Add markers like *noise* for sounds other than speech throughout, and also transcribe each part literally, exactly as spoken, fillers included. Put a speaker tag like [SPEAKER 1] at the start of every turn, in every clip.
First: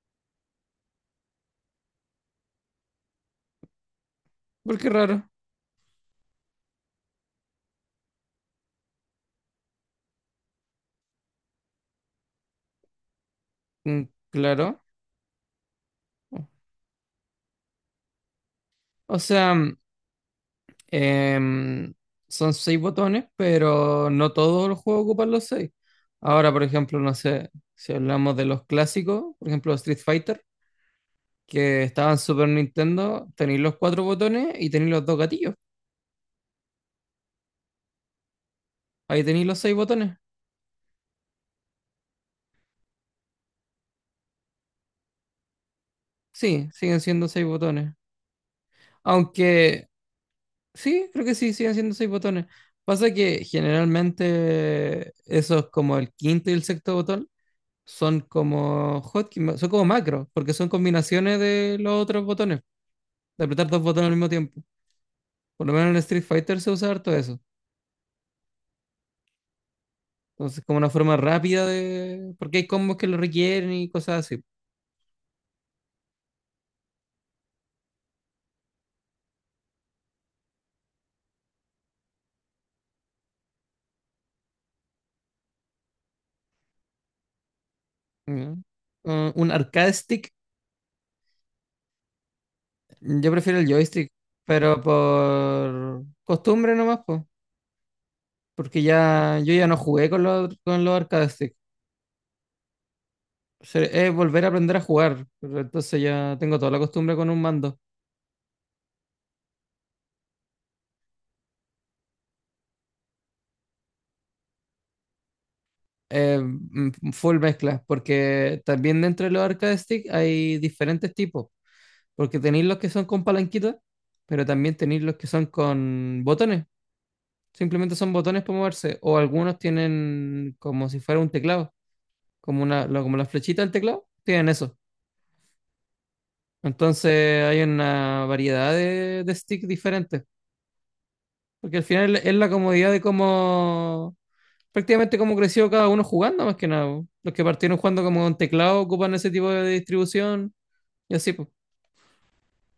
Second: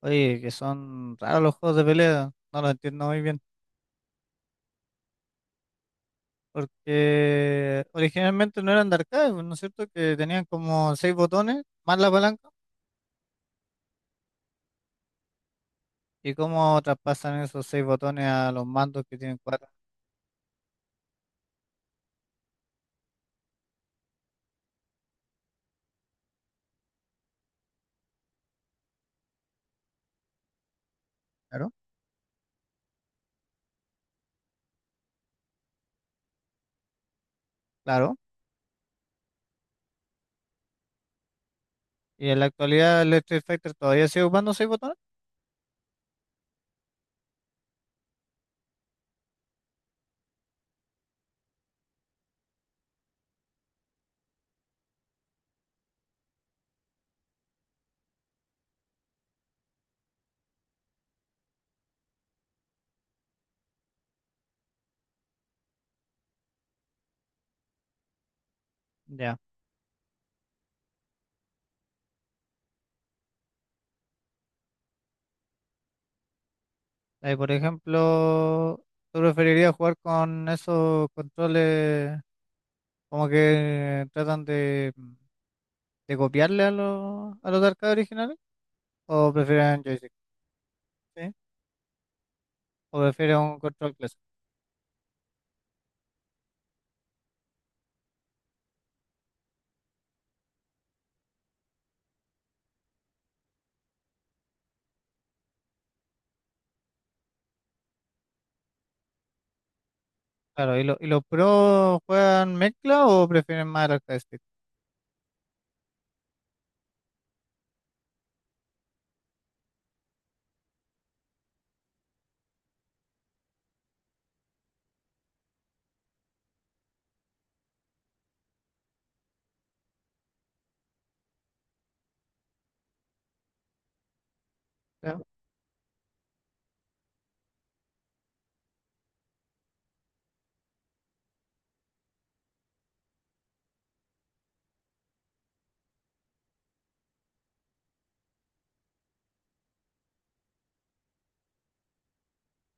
[SPEAKER 1] Oye, que son raros los juegos de pelea, no lo entiendo muy bien,
[SPEAKER 2] ¿Por qué raro?
[SPEAKER 1] porque originalmente no eran de arcade, pues, ¿no es cierto? Que tenían como seis botones, más la palanca,
[SPEAKER 2] Mm, claro.
[SPEAKER 1] y cómo traspasan esos seis botones a los mandos que
[SPEAKER 2] O
[SPEAKER 1] tienen
[SPEAKER 2] sea,
[SPEAKER 1] cuatro.
[SPEAKER 2] mm, em, son seis botones, pero no todos los juegos ocupan los seis. Ahora, por ejemplo, no sé, si hablamos de los clásicos, por ejemplo, Street Fighter,
[SPEAKER 1] Claro,
[SPEAKER 2] que estaban en Super Nintendo, tenéis los cuatro botones y tenéis los dos gatillos.
[SPEAKER 1] claro.
[SPEAKER 2] Ahí tenéis los seis botones.
[SPEAKER 1] Y en la actualidad el Street Fighter todavía sigue ocupando seis botones.
[SPEAKER 2] Sí, siguen siendo seis botones. Aunque, sí, creo que sí, siguen siendo seis botones. Pasa que generalmente eso es como el quinto y el sexto botón son como hotkeys, son como macros, porque son combinaciones de los otros botones, de apretar dos botones al mismo tiempo. Por lo menos en Street Fighter se usa harto eso.
[SPEAKER 1] Ya.
[SPEAKER 2] Entonces, como una forma rápida de. Porque hay combos que lo requieren y cosas así.
[SPEAKER 1] Ahí, por ejemplo, ¿tú preferirías jugar con esos controles como que tratan de, de copiarle a los, a los de arcade originales?
[SPEAKER 2] ¿Ya? Uh,
[SPEAKER 1] ¿O
[SPEAKER 2] un
[SPEAKER 1] prefieren
[SPEAKER 2] arcade
[SPEAKER 1] joystick?
[SPEAKER 2] stick,
[SPEAKER 1] ¿O
[SPEAKER 2] yo
[SPEAKER 1] prefieren un
[SPEAKER 2] prefiero el
[SPEAKER 1] control
[SPEAKER 2] joystick,
[SPEAKER 1] clásico?
[SPEAKER 2] pero por costumbre nomás, pues. Porque ya yo ya no jugué con los, con los arcade stick. Se- Es volver a aprender a jugar. Pero entonces ya tengo toda la costumbre con un mando.
[SPEAKER 1] Claro, ¿y, lo- y los pros juegan mezcla o prefieren más el arcade stick?
[SPEAKER 2] Eh, mm, full mezcla, porque también dentro de los arcade stick hay diferentes tipos, porque tenéis los que son con palanquita, pero también tenéis los que son con botones, simplemente son botones para moverse, o algunos tienen como si fuera un teclado, como una, lo- como la flechita del teclado, tienen eso.
[SPEAKER 1] Ya.
[SPEAKER 2] Entonces hay una variedad de, de stick diferentes, porque al final es la comodidad de cómo prácticamente como creció cada uno jugando, más que nada. Los que partieron jugando como con teclado ocupan ese tipo de distribución y así, pues.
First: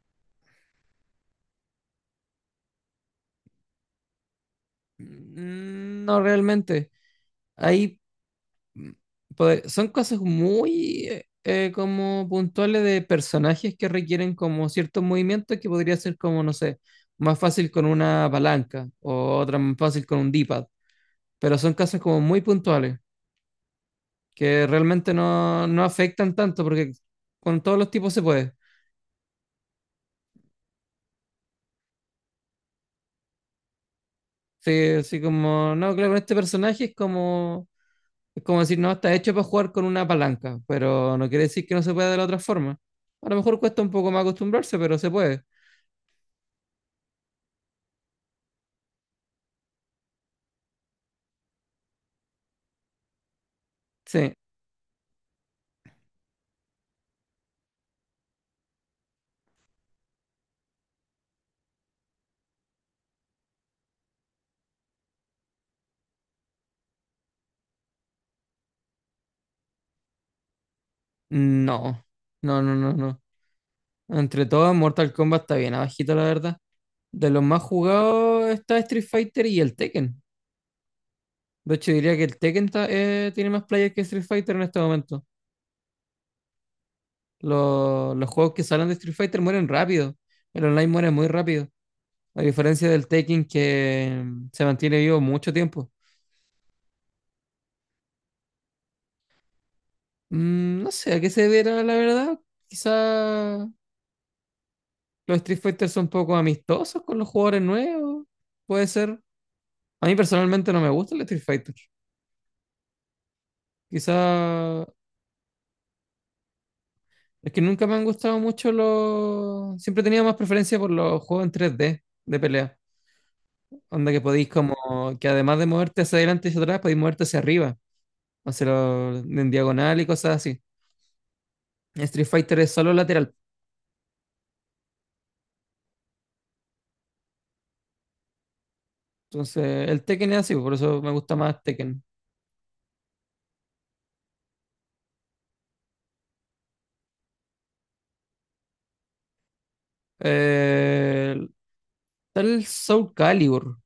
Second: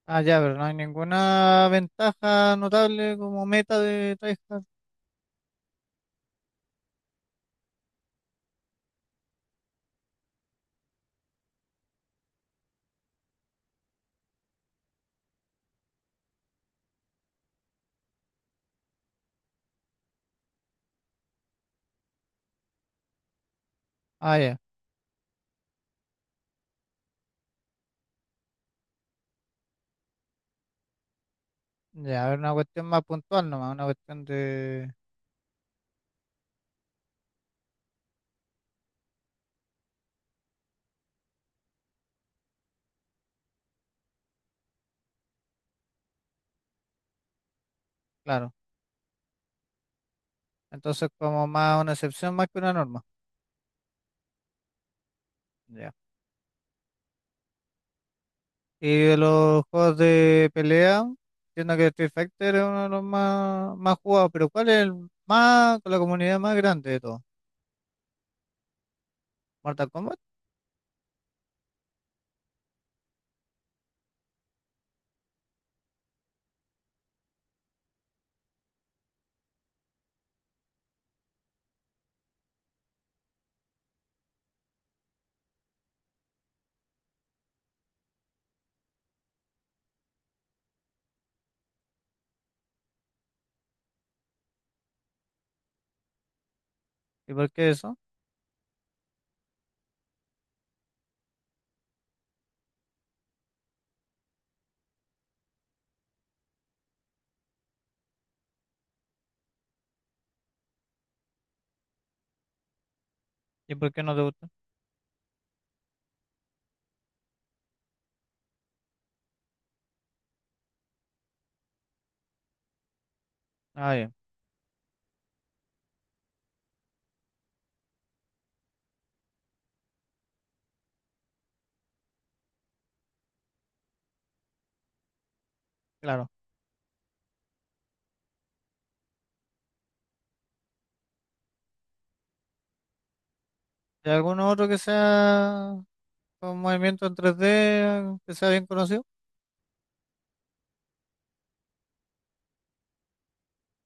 [SPEAKER 1] Ah, ya, pero no hay ninguna ventaja notable como meta de tryhard.
[SPEAKER 2] Mm, No realmente. Hay, pues, son cosas muy eh, eh, como puntuales de personajes que requieren como ciertos movimientos que podría ser como, no sé, más fácil con una palanca o otra más fácil con un D-pad. Pero son casos como muy puntuales
[SPEAKER 1] Ah, ya.
[SPEAKER 2] que realmente no, no afectan tanto porque con todos los tipos se puede.
[SPEAKER 1] Ya, es una cuestión más puntual nomás, una cuestión de...
[SPEAKER 2] Sí, así como, no, claro, con este personaje es como, es como decir, no, está hecho para jugar con una palanca, pero no quiere decir que no se pueda de la otra forma. A lo mejor cuesta un poco más acostumbrarse, pero se puede.
[SPEAKER 1] Claro. Entonces como más una excepción más que una norma.
[SPEAKER 2] Sí,
[SPEAKER 1] Ya. Y de los juegos de pelea, entiendo que Street Fighter es uno de los más, más jugados, pero ¿cuál es el más, con la comunidad más grande de todos? ¿Mortal Kombat?
[SPEAKER 2] no, no, no, no, no. Entre todos, Mortal Kombat está bien abajito, la verdad. De los más jugados está Street Fighter y el Tekken. De hecho, diría que el Tekken ta- eh, tiene más players que Street Fighter en este momento. Los, los juegos que salen de Street Fighter mueren rápido. El online muere muy rápido. A diferencia del Taking que se mantiene vivo mucho tiempo.
[SPEAKER 1] ¿Y por qué eso?
[SPEAKER 2] Mm, no sé a qué se deberá, la verdad. Quizá los Street Fighter son poco amistosos con los jugadores nuevos. Puede ser. A mí personalmente no me gusta el Street Fighter.
[SPEAKER 1] ¿Y por qué no
[SPEAKER 2] Quizá
[SPEAKER 1] te gusta?
[SPEAKER 2] es que nunca me han gustado mucho los. Siempre tenía más preferencia por los juegos en tres d de pelea.
[SPEAKER 1] Ah, ya.
[SPEAKER 2] Onda que podéis, como. Que además de moverte hacia adelante y hacia atrás, podéis moverte hacia arriba. Hacia lo- en diagonal y cosas así. Street Fighter es solo lateral.
[SPEAKER 1] Claro.
[SPEAKER 2] Entonces, el Tekken es así, por eso me gusta más Tekken.
[SPEAKER 1] ¿Y alguno otro que sea con movimiento en tres d que sea bien conocido?
[SPEAKER 2] Eh, está el Soul Calibur.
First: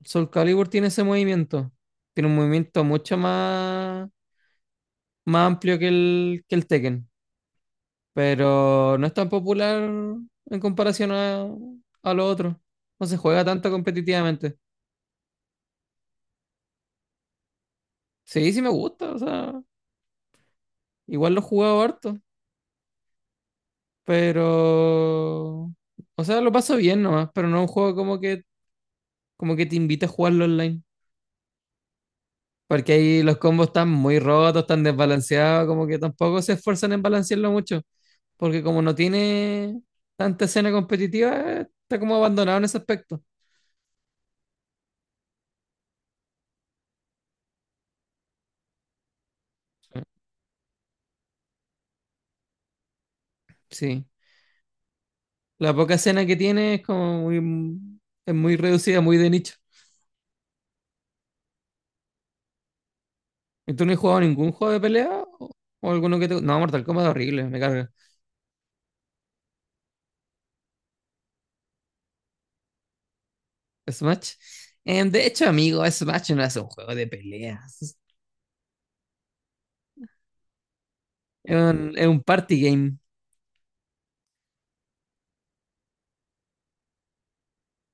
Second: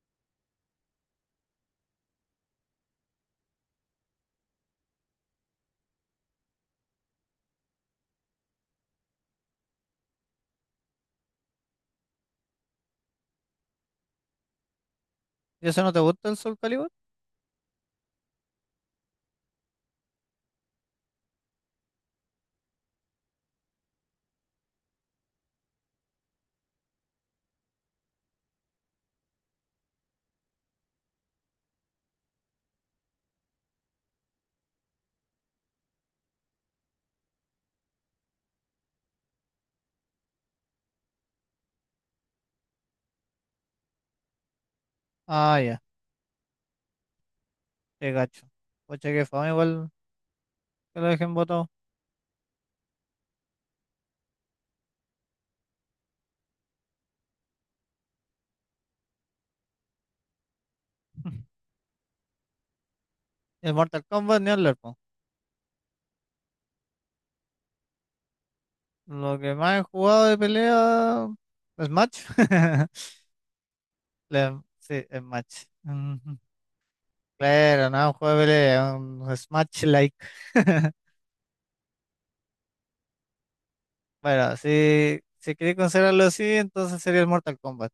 [SPEAKER 2] El Soul Calibur tiene ese movimiento. Tiene un movimiento mucho más, más amplio que el, que el Tekken. Pero no es tan popular en comparación a, a lo otro. No se juega tanto competitivamente.
[SPEAKER 1] ¿Y ese no te gusta el Soul Calibur?
[SPEAKER 2] Sí, sí me gusta. O sea, igual lo he jugado harto. Pero. O sea, lo paso bien nomás. Pero no es un juego como que, como que te invita a jugarlo online. Porque ahí los combos están muy rotos, están desbalanceados, como que tampoco se esfuerzan en balancearlo mucho. Porque como no tiene tanta escena competitiva, está como abandonado en ese aspecto.
[SPEAKER 1] Ah, ya, qué gacho. Pucha, qué fama igual que lo dejen botado.
[SPEAKER 2] Sí. La poca escena que tiene es como muy, es muy reducida, muy de nicho.
[SPEAKER 1] El
[SPEAKER 2] ¿Y tú no has
[SPEAKER 1] Mortal
[SPEAKER 2] jugado
[SPEAKER 1] Kombat ni
[SPEAKER 2] ningún juego
[SPEAKER 1] hablar,
[SPEAKER 2] de
[SPEAKER 1] po.
[SPEAKER 2] pelea? ¿O, o alguno que te... No, Mortal Kombat es horrible, me carga.
[SPEAKER 1] Lo que más he jugado de pelea es Match. *laughs*
[SPEAKER 2] Smash.
[SPEAKER 1] Le- Sí,
[SPEAKER 2] Eh,
[SPEAKER 1] es
[SPEAKER 2] de hecho,
[SPEAKER 1] Match.
[SPEAKER 2] amigo, Smash
[SPEAKER 1] Ujú.
[SPEAKER 2] no es un juego de
[SPEAKER 1] Claro,
[SPEAKER 2] peleas.
[SPEAKER 1] no, un juego de pelea, un Smash-like. *laughs*
[SPEAKER 2] Es un, es un party game.
[SPEAKER 1] Bueno, si, si queréis considerarlo así, entonces sería el Mortal Kombat.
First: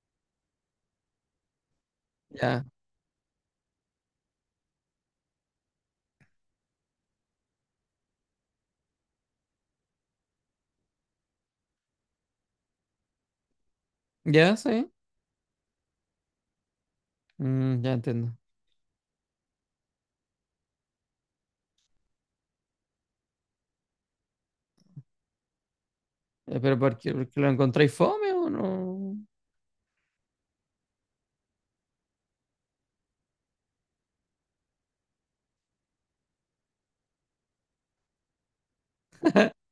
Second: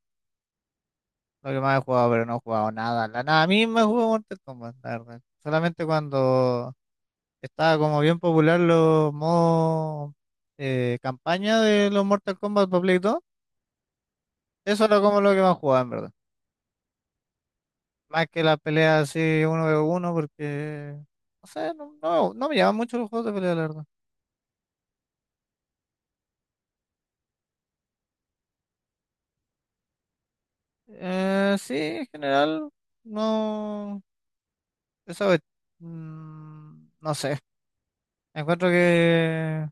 [SPEAKER 1] Lo que más he jugado, pero no he
[SPEAKER 2] Ya.
[SPEAKER 1] jugado nada. La nada a mí me jugó Mortal Kombat, la verdad. Solamente cuando estaba como bien popular los modos eh, campaña de los Mortal Kombat para Play dos.
[SPEAKER 2] ¿Ya?
[SPEAKER 1] Eso
[SPEAKER 2] ¿Sí?
[SPEAKER 1] era como lo que más jugaba, en verdad.
[SPEAKER 2] Mm, ya
[SPEAKER 1] Más
[SPEAKER 2] entiendo.
[SPEAKER 1] que las peleas así uno v uno, porque no sé, no, no, no me llaman mucho los juegos de pelea, la verdad.
[SPEAKER 2] Eh, ¿Pero por qué? ¿Porque lo encontráis fome o no?
[SPEAKER 1] Eh, sí, en general, no. Eso mm, no sé. Encuentro que.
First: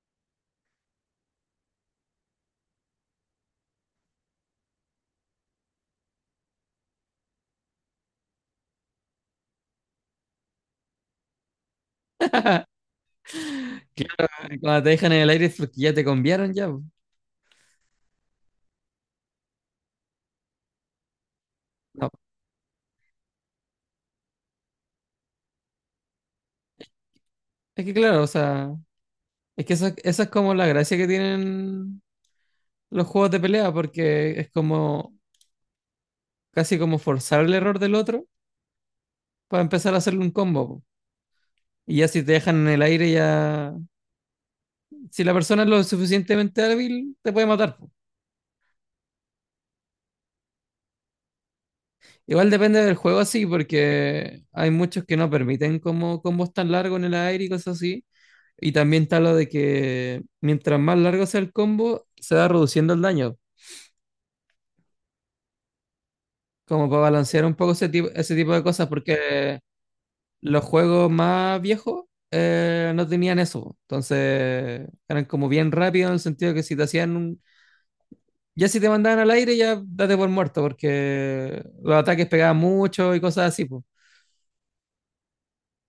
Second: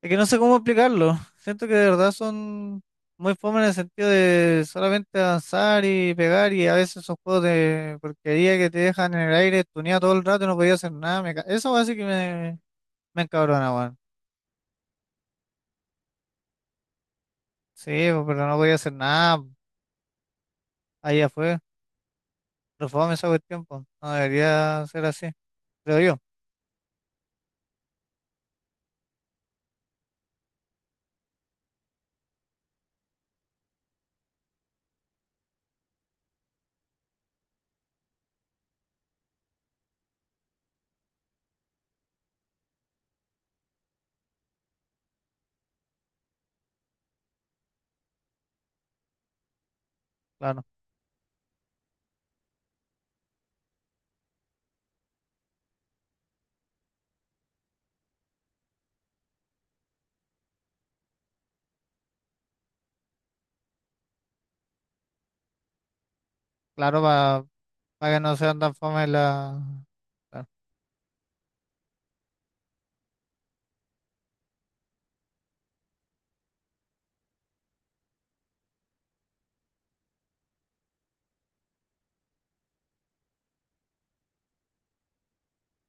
[SPEAKER 1] Es que no sé cómo explicarlo. Siento que de verdad son muy fome en el sentido de solamente avanzar y pegar y a veces son juegos de porquería que te dejan en el aire tuneado todo el rato y no podía hacer nada. Me ca- Eso así que me, me encabrona, weón.
[SPEAKER 2] Claro, eh, cuando te dejan en el aire es porque ya te conviaron ya. po.
[SPEAKER 1] Sí, pues, pero no podía hacer nada. Allá fue.
[SPEAKER 2] No.
[SPEAKER 1] Pero fome esa cuestión, pues. No debería ser así. Creo yo,
[SPEAKER 2] Es que claro, o sea, es que eso, eso es como la gracia que tienen los juegos de pelea, porque es como casi como forzar el error del otro para empezar a hacerle un combo. Po. Y ya si te dejan en el aire, ya. Si la persona es lo suficientemente hábil, te puede matar. Po.
[SPEAKER 1] claro.
[SPEAKER 2] Igual depende del juego así, porque hay muchos que no permiten como combos tan largos en el aire y cosas así. Y también está lo de que mientras más largo sea el combo, se va reduciendo el daño, como
[SPEAKER 1] Claro,
[SPEAKER 2] para balancear un poco ese tipo,
[SPEAKER 1] para que
[SPEAKER 2] ese
[SPEAKER 1] no
[SPEAKER 2] tipo
[SPEAKER 1] sean
[SPEAKER 2] de
[SPEAKER 1] tan
[SPEAKER 2] cosas,
[SPEAKER 1] fome la...
[SPEAKER 2] porque
[SPEAKER 1] Claro,
[SPEAKER 2] los juegos más viejos eh, no tenían eso. Entonces eran como bien rápidos en el sentido que si te hacían un... Ya si te mandaban al aire, ya date por muerto, porque los ataques pegaban mucho y cosas así, pues.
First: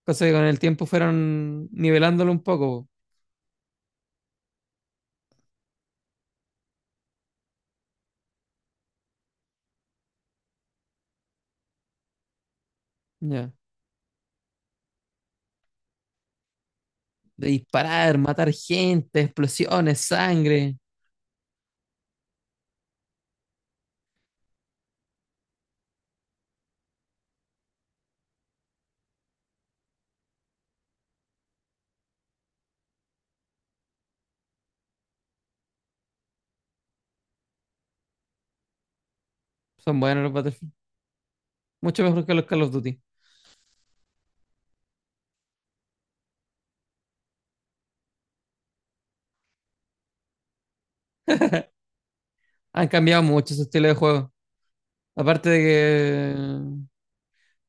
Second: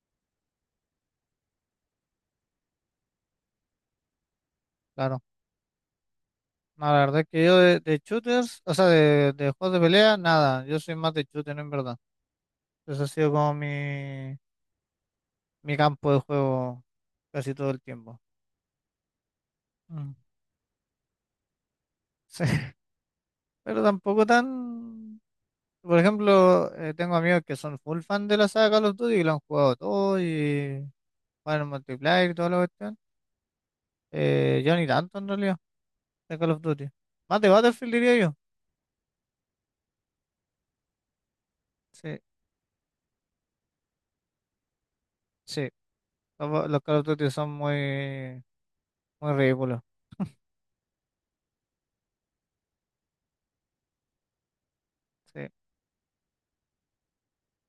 [SPEAKER 2] Cosas que con el tiempo fueron nivelándolo un poco.
[SPEAKER 1] claro. No, la verdad es que yo de, de shooters, o sea, de, de juegos de pelea, nada. Yo soy más de shooters, en verdad. Eso ha
[SPEAKER 2] Po.
[SPEAKER 1] sido
[SPEAKER 2] Ya.
[SPEAKER 1] como mi, mi campo de juego
[SPEAKER 2] De
[SPEAKER 1] casi todo el
[SPEAKER 2] disparar,
[SPEAKER 1] tiempo.
[SPEAKER 2] matar gente, explosiones,
[SPEAKER 1] Mm.
[SPEAKER 2] sangre.
[SPEAKER 1] Sí, *laughs* pero tampoco tan... Por ejemplo, eh, tengo amigos que son full fan de la saga Call of Duty y lo han jugado todo y juegan en multiplayer y toda la cuestión. Eh, yo ni tanto en realidad de Call of Duty. Más de Battlefield diría yo.
[SPEAKER 2] Son buenos los Battlefield. Mucho
[SPEAKER 1] Sí,
[SPEAKER 2] mejor que los Call of Duty.
[SPEAKER 1] sí. Los, los Call of Duty son muy, muy ridículos.
[SPEAKER 2] Han cambiado mucho su estilo de juego.
[SPEAKER 1] Sí.
[SPEAKER 2] Aparte de que.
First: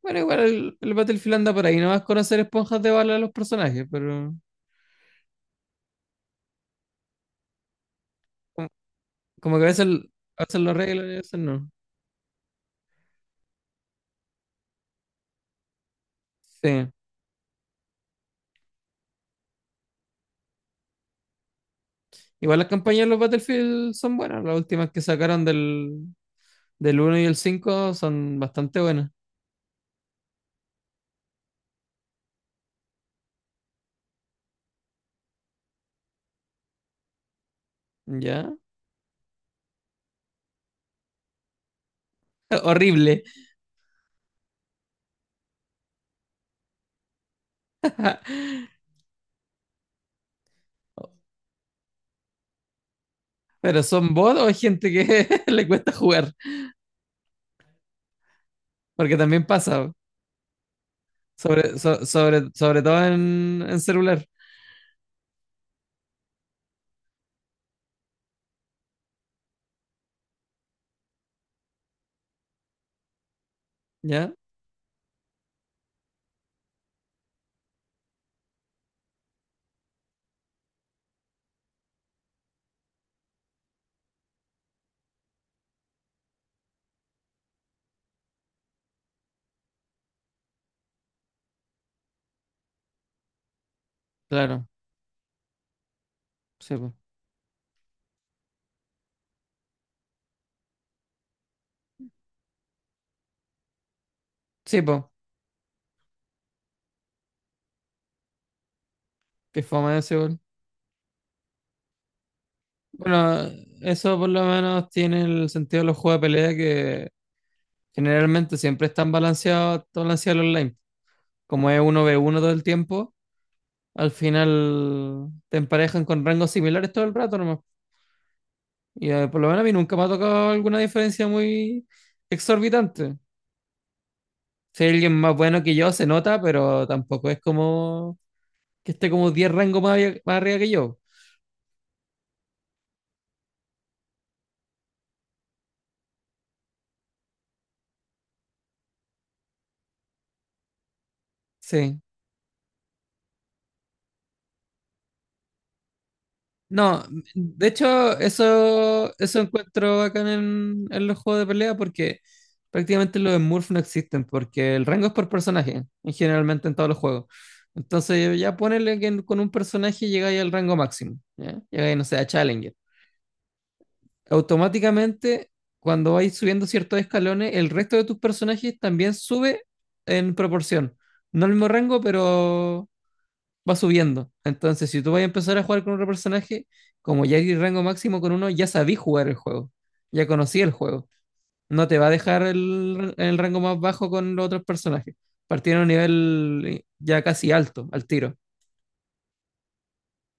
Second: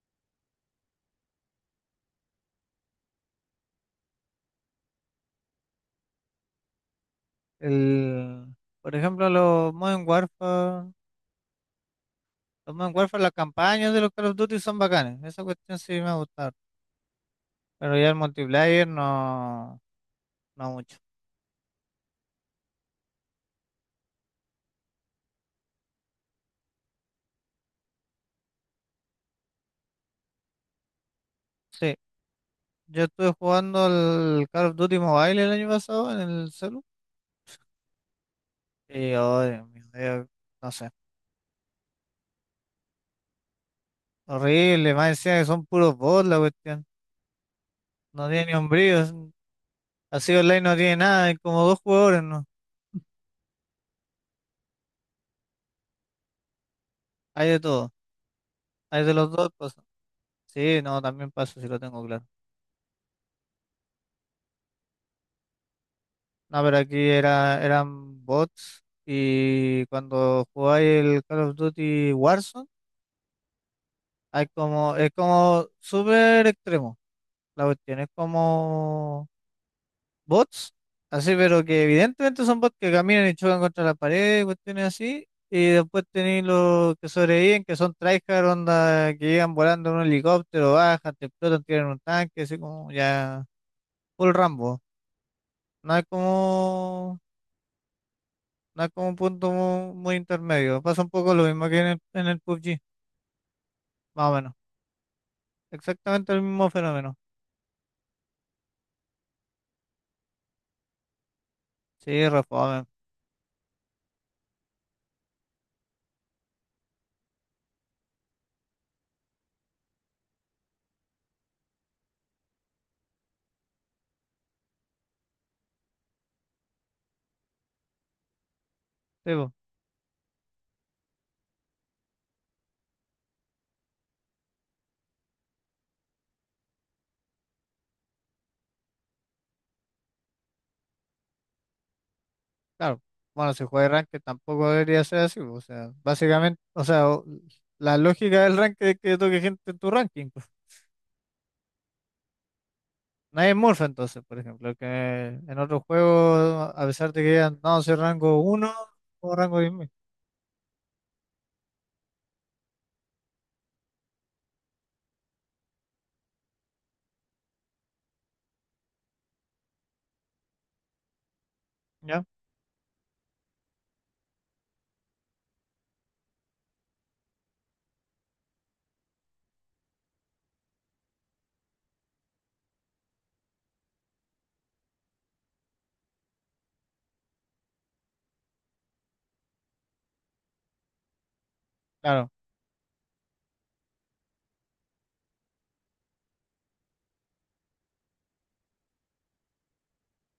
[SPEAKER 2] Bueno, igual el, el Battlefield anda por ahí, no vas a conocer esponjas de bala a los personajes, pero
[SPEAKER 1] El, por ejemplo,
[SPEAKER 2] como que a
[SPEAKER 1] los
[SPEAKER 2] veces,
[SPEAKER 1] Modern
[SPEAKER 2] a veces lo
[SPEAKER 1] Warfare.
[SPEAKER 2] arreglan y a veces no.
[SPEAKER 1] Los Modern Warfare, las campañas de los Call of Duty son bacanes. Esa cuestión sí me ha gustado.
[SPEAKER 2] Sí.
[SPEAKER 1] Pero ya el multiplayer no, no mucho.
[SPEAKER 2] Igual las campañas de los Battlefield son buenas. Las últimas que sacaron del, del uno y el cinco son bastante buenas.
[SPEAKER 1] Sí, yo estuve jugando el Call of Duty Mobile el año pasado en el celu.
[SPEAKER 2] ¿Ya?
[SPEAKER 1] Y, oh, Dios mío, yo- no sé.
[SPEAKER 2] *laughs* Horrible.
[SPEAKER 1] Horrible, más decía que son puros bots la cuestión. No tiene ni un brillo. es- Así online no tiene nada. Hay como dos jugadores, ¿no?
[SPEAKER 2] Pero son bots o hay gente que *laughs* le cuesta jugar.
[SPEAKER 1] Hay de todo. Hay de
[SPEAKER 2] Porque
[SPEAKER 1] los
[SPEAKER 2] también
[SPEAKER 1] dos cosas.
[SPEAKER 2] pasa.
[SPEAKER 1] Sí, no, también paso si lo
[SPEAKER 2] Sobre,
[SPEAKER 1] tengo
[SPEAKER 2] so-
[SPEAKER 1] claro.
[SPEAKER 2] sobre, sobre todo en, en celular.
[SPEAKER 1] No, pero aquí era, eran bots y cuando jugáis el Call of Duty Warzone,
[SPEAKER 2] ¿Ya?
[SPEAKER 1] hay como, es como súper extremo. La cuestión es como bots, así, pero que evidentemente son bots que caminan y chocan contra la pared, cuestiones así. Y después tenéis los que sobreviven, que son tryhard, onda, que llegan volando en un helicóptero, bajan, te explotan, tiran un tanque, así como ya, full
[SPEAKER 2] Claro.
[SPEAKER 1] Rambo. No hay
[SPEAKER 2] Sí, po.
[SPEAKER 1] como No es como un punto mu- muy, intermedio. Pasa un poco lo mismo que en el, en el P U B G, más o menos.
[SPEAKER 2] Sí, po.
[SPEAKER 1] Exactamente el mismo fenómeno.
[SPEAKER 2] Qué fome ese gol.
[SPEAKER 1] Sí, reformen.
[SPEAKER 2] Bueno, eso por lo menos tiene el sentido de los juegos de pelea que generalmente siempre están balanceados, todo balanceado el online. Como es uno v uno todo el tiempo, al final te emparejan con rangos similares todo el rato nomás. Y eh,
[SPEAKER 1] Sí,
[SPEAKER 2] por lo
[SPEAKER 1] po,
[SPEAKER 2] menos a mí nunca me ha tocado alguna diferencia muy exorbitante. Si hay alguien más bueno que yo, se nota, pero tampoco es como que esté como diez rangos más, más arriba que yo.
[SPEAKER 1] claro. Bueno, si juega ranked tampoco debería ser así. Po, o sea, básicamente, o sea, o- la lógica del ranked es que toque gente en tu ranking, pues.
[SPEAKER 2] Sí.
[SPEAKER 1] Nadie es Morph entonces, por ejemplo, que en otros juegos, a
[SPEAKER 2] No,
[SPEAKER 1] pesar de que hayan
[SPEAKER 2] de
[SPEAKER 1] dado ese
[SPEAKER 2] hecho,
[SPEAKER 1] rango uno
[SPEAKER 2] eso,
[SPEAKER 1] o
[SPEAKER 2] eso
[SPEAKER 1] rango diez mil,
[SPEAKER 2] encuentro acá en, en los juegos de pelea porque prácticamente los Smurfs no existen, porque el rango es por personaje, en generalmente en todos los juegos. Entonces, ya ponele que en- con un personaje llegáis al rango máximo, ¿ya? Llegáis, no sé,
[SPEAKER 1] ¿ya?
[SPEAKER 2] a Challenger. Automáticamente, cuando vais subiendo ciertos escalones, el resto de tus personajes también sube en proporción. No al mismo rango, pero va subiendo. Entonces, si tú vas a empezar a jugar con otro personaje, como ya hay rango máximo con uno, ya sabí jugar el juego, ya conocí el juego. No te va a
[SPEAKER 1] Claro.
[SPEAKER 2] dejar el, el rango más bajo con los otros personajes. Partieron a un nivel ya casi alto, al tiro.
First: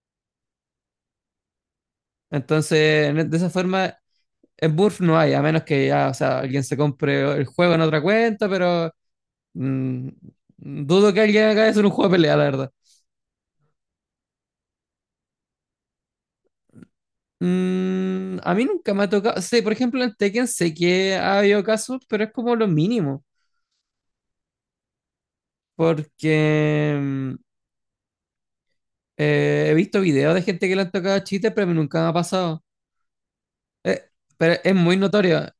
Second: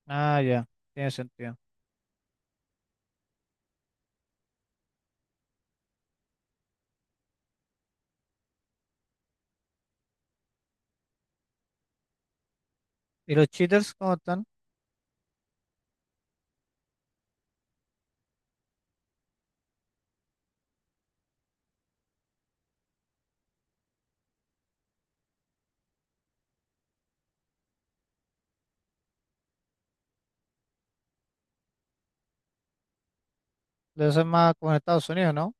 [SPEAKER 1] Ah, ya. Tiene sentido.
[SPEAKER 2] Entonces, en- e, de esa forma, en Burf no hay, a menos que ya, o sea, alguien se compre el juego en otra cuenta, pero mm, dudo que alguien haga eso en un juego de pelea, la verdad.
[SPEAKER 1] ¿Y los cheaters cómo están?
[SPEAKER 2] Mm, a mí nunca me ha tocado. Sí, por ejemplo, en Tekken sé que ha habido casos, pero es como lo mínimo. Porque mm, eh, he visto videos de gente que le han tocado chistes, pero a mí nunca me ha pasado. Eh,
[SPEAKER 1] Debe ser más
[SPEAKER 2] pero
[SPEAKER 1] como
[SPEAKER 2] es
[SPEAKER 1] en
[SPEAKER 2] muy
[SPEAKER 1] Estados Unidos, ¿no?
[SPEAKER 2] notorio.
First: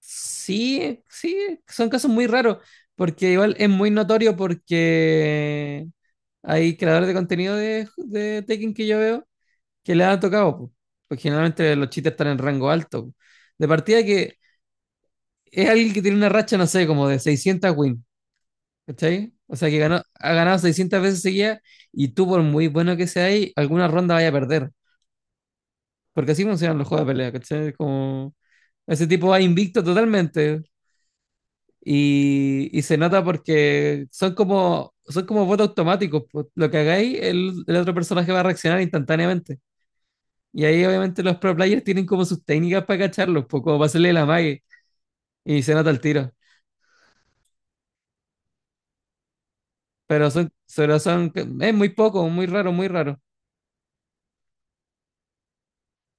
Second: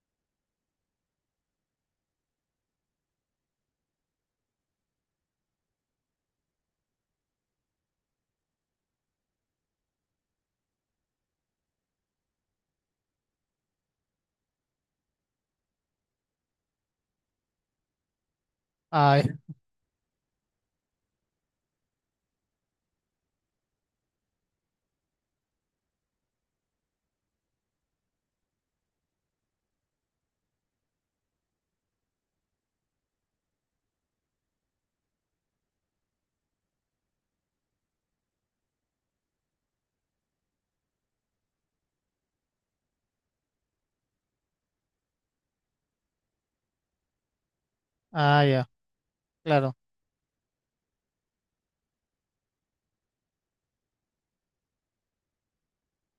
[SPEAKER 2] Sí, sí, son casos muy raros. Porque igual es muy notorio porque hay creadores de contenido de, de Tekken que yo veo que le han tocado. Po. Porque generalmente los chistes están en rango alto. Po. De partida que es alguien que tiene una racha, no sé, como de seiscientas wins,
[SPEAKER 1] Ah,
[SPEAKER 2] ¿cachai? O sea, que ganó, ha ganado seiscientas veces seguidas y tú, por muy bueno que sea ahí, alguna ronda vaya a perder. Porque así funcionan los juegos de pelea, ¿cachai? Como ese tipo va invicto totalmente y, y se nota porque son como, son como votos automáticos. Pues, lo que hagáis, el, el otro personaje va a reaccionar instantáneamente. Y ahí obviamente los pro players tienen como sus técnicas para cacharlos, pues, como para hacerle la mague y se nota el tiro.
[SPEAKER 1] ah, ya, claro.
[SPEAKER 2] Pero son, solo son, es muy poco, muy raro, muy raro.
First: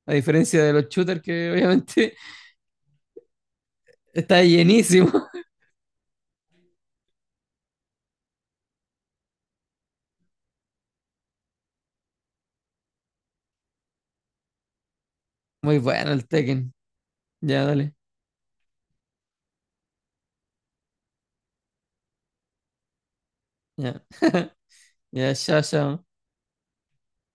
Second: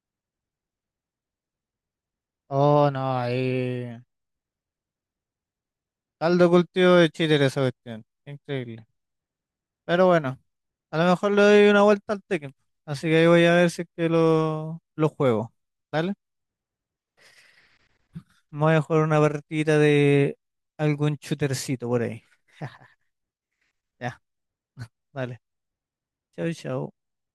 [SPEAKER 2] A diferencia de los shooters que obviamente
[SPEAKER 1] Oh, no, ahí.
[SPEAKER 2] *laughs* está llenísimo.
[SPEAKER 1] Caldo cultivo de cheater esa cuestión. Increíble. Pero bueno, a lo mejor le doy una vuelta al Tekken. Así que ahí voy a ver si es que lo, lo juego.
[SPEAKER 2] Muy bueno
[SPEAKER 1] ¿Dale?
[SPEAKER 2] el Tekken. Ya, dale.
[SPEAKER 1] Me voy a jugar una partida de algún shootercito por ahí.
[SPEAKER 2] Ya,
[SPEAKER 1] Ya,
[SPEAKER 2] *laughs* ya,
[SPEAKER 1] dale.
[SPEAKER 2] chao, chao.
[SPEAKER 1] Chau, chau.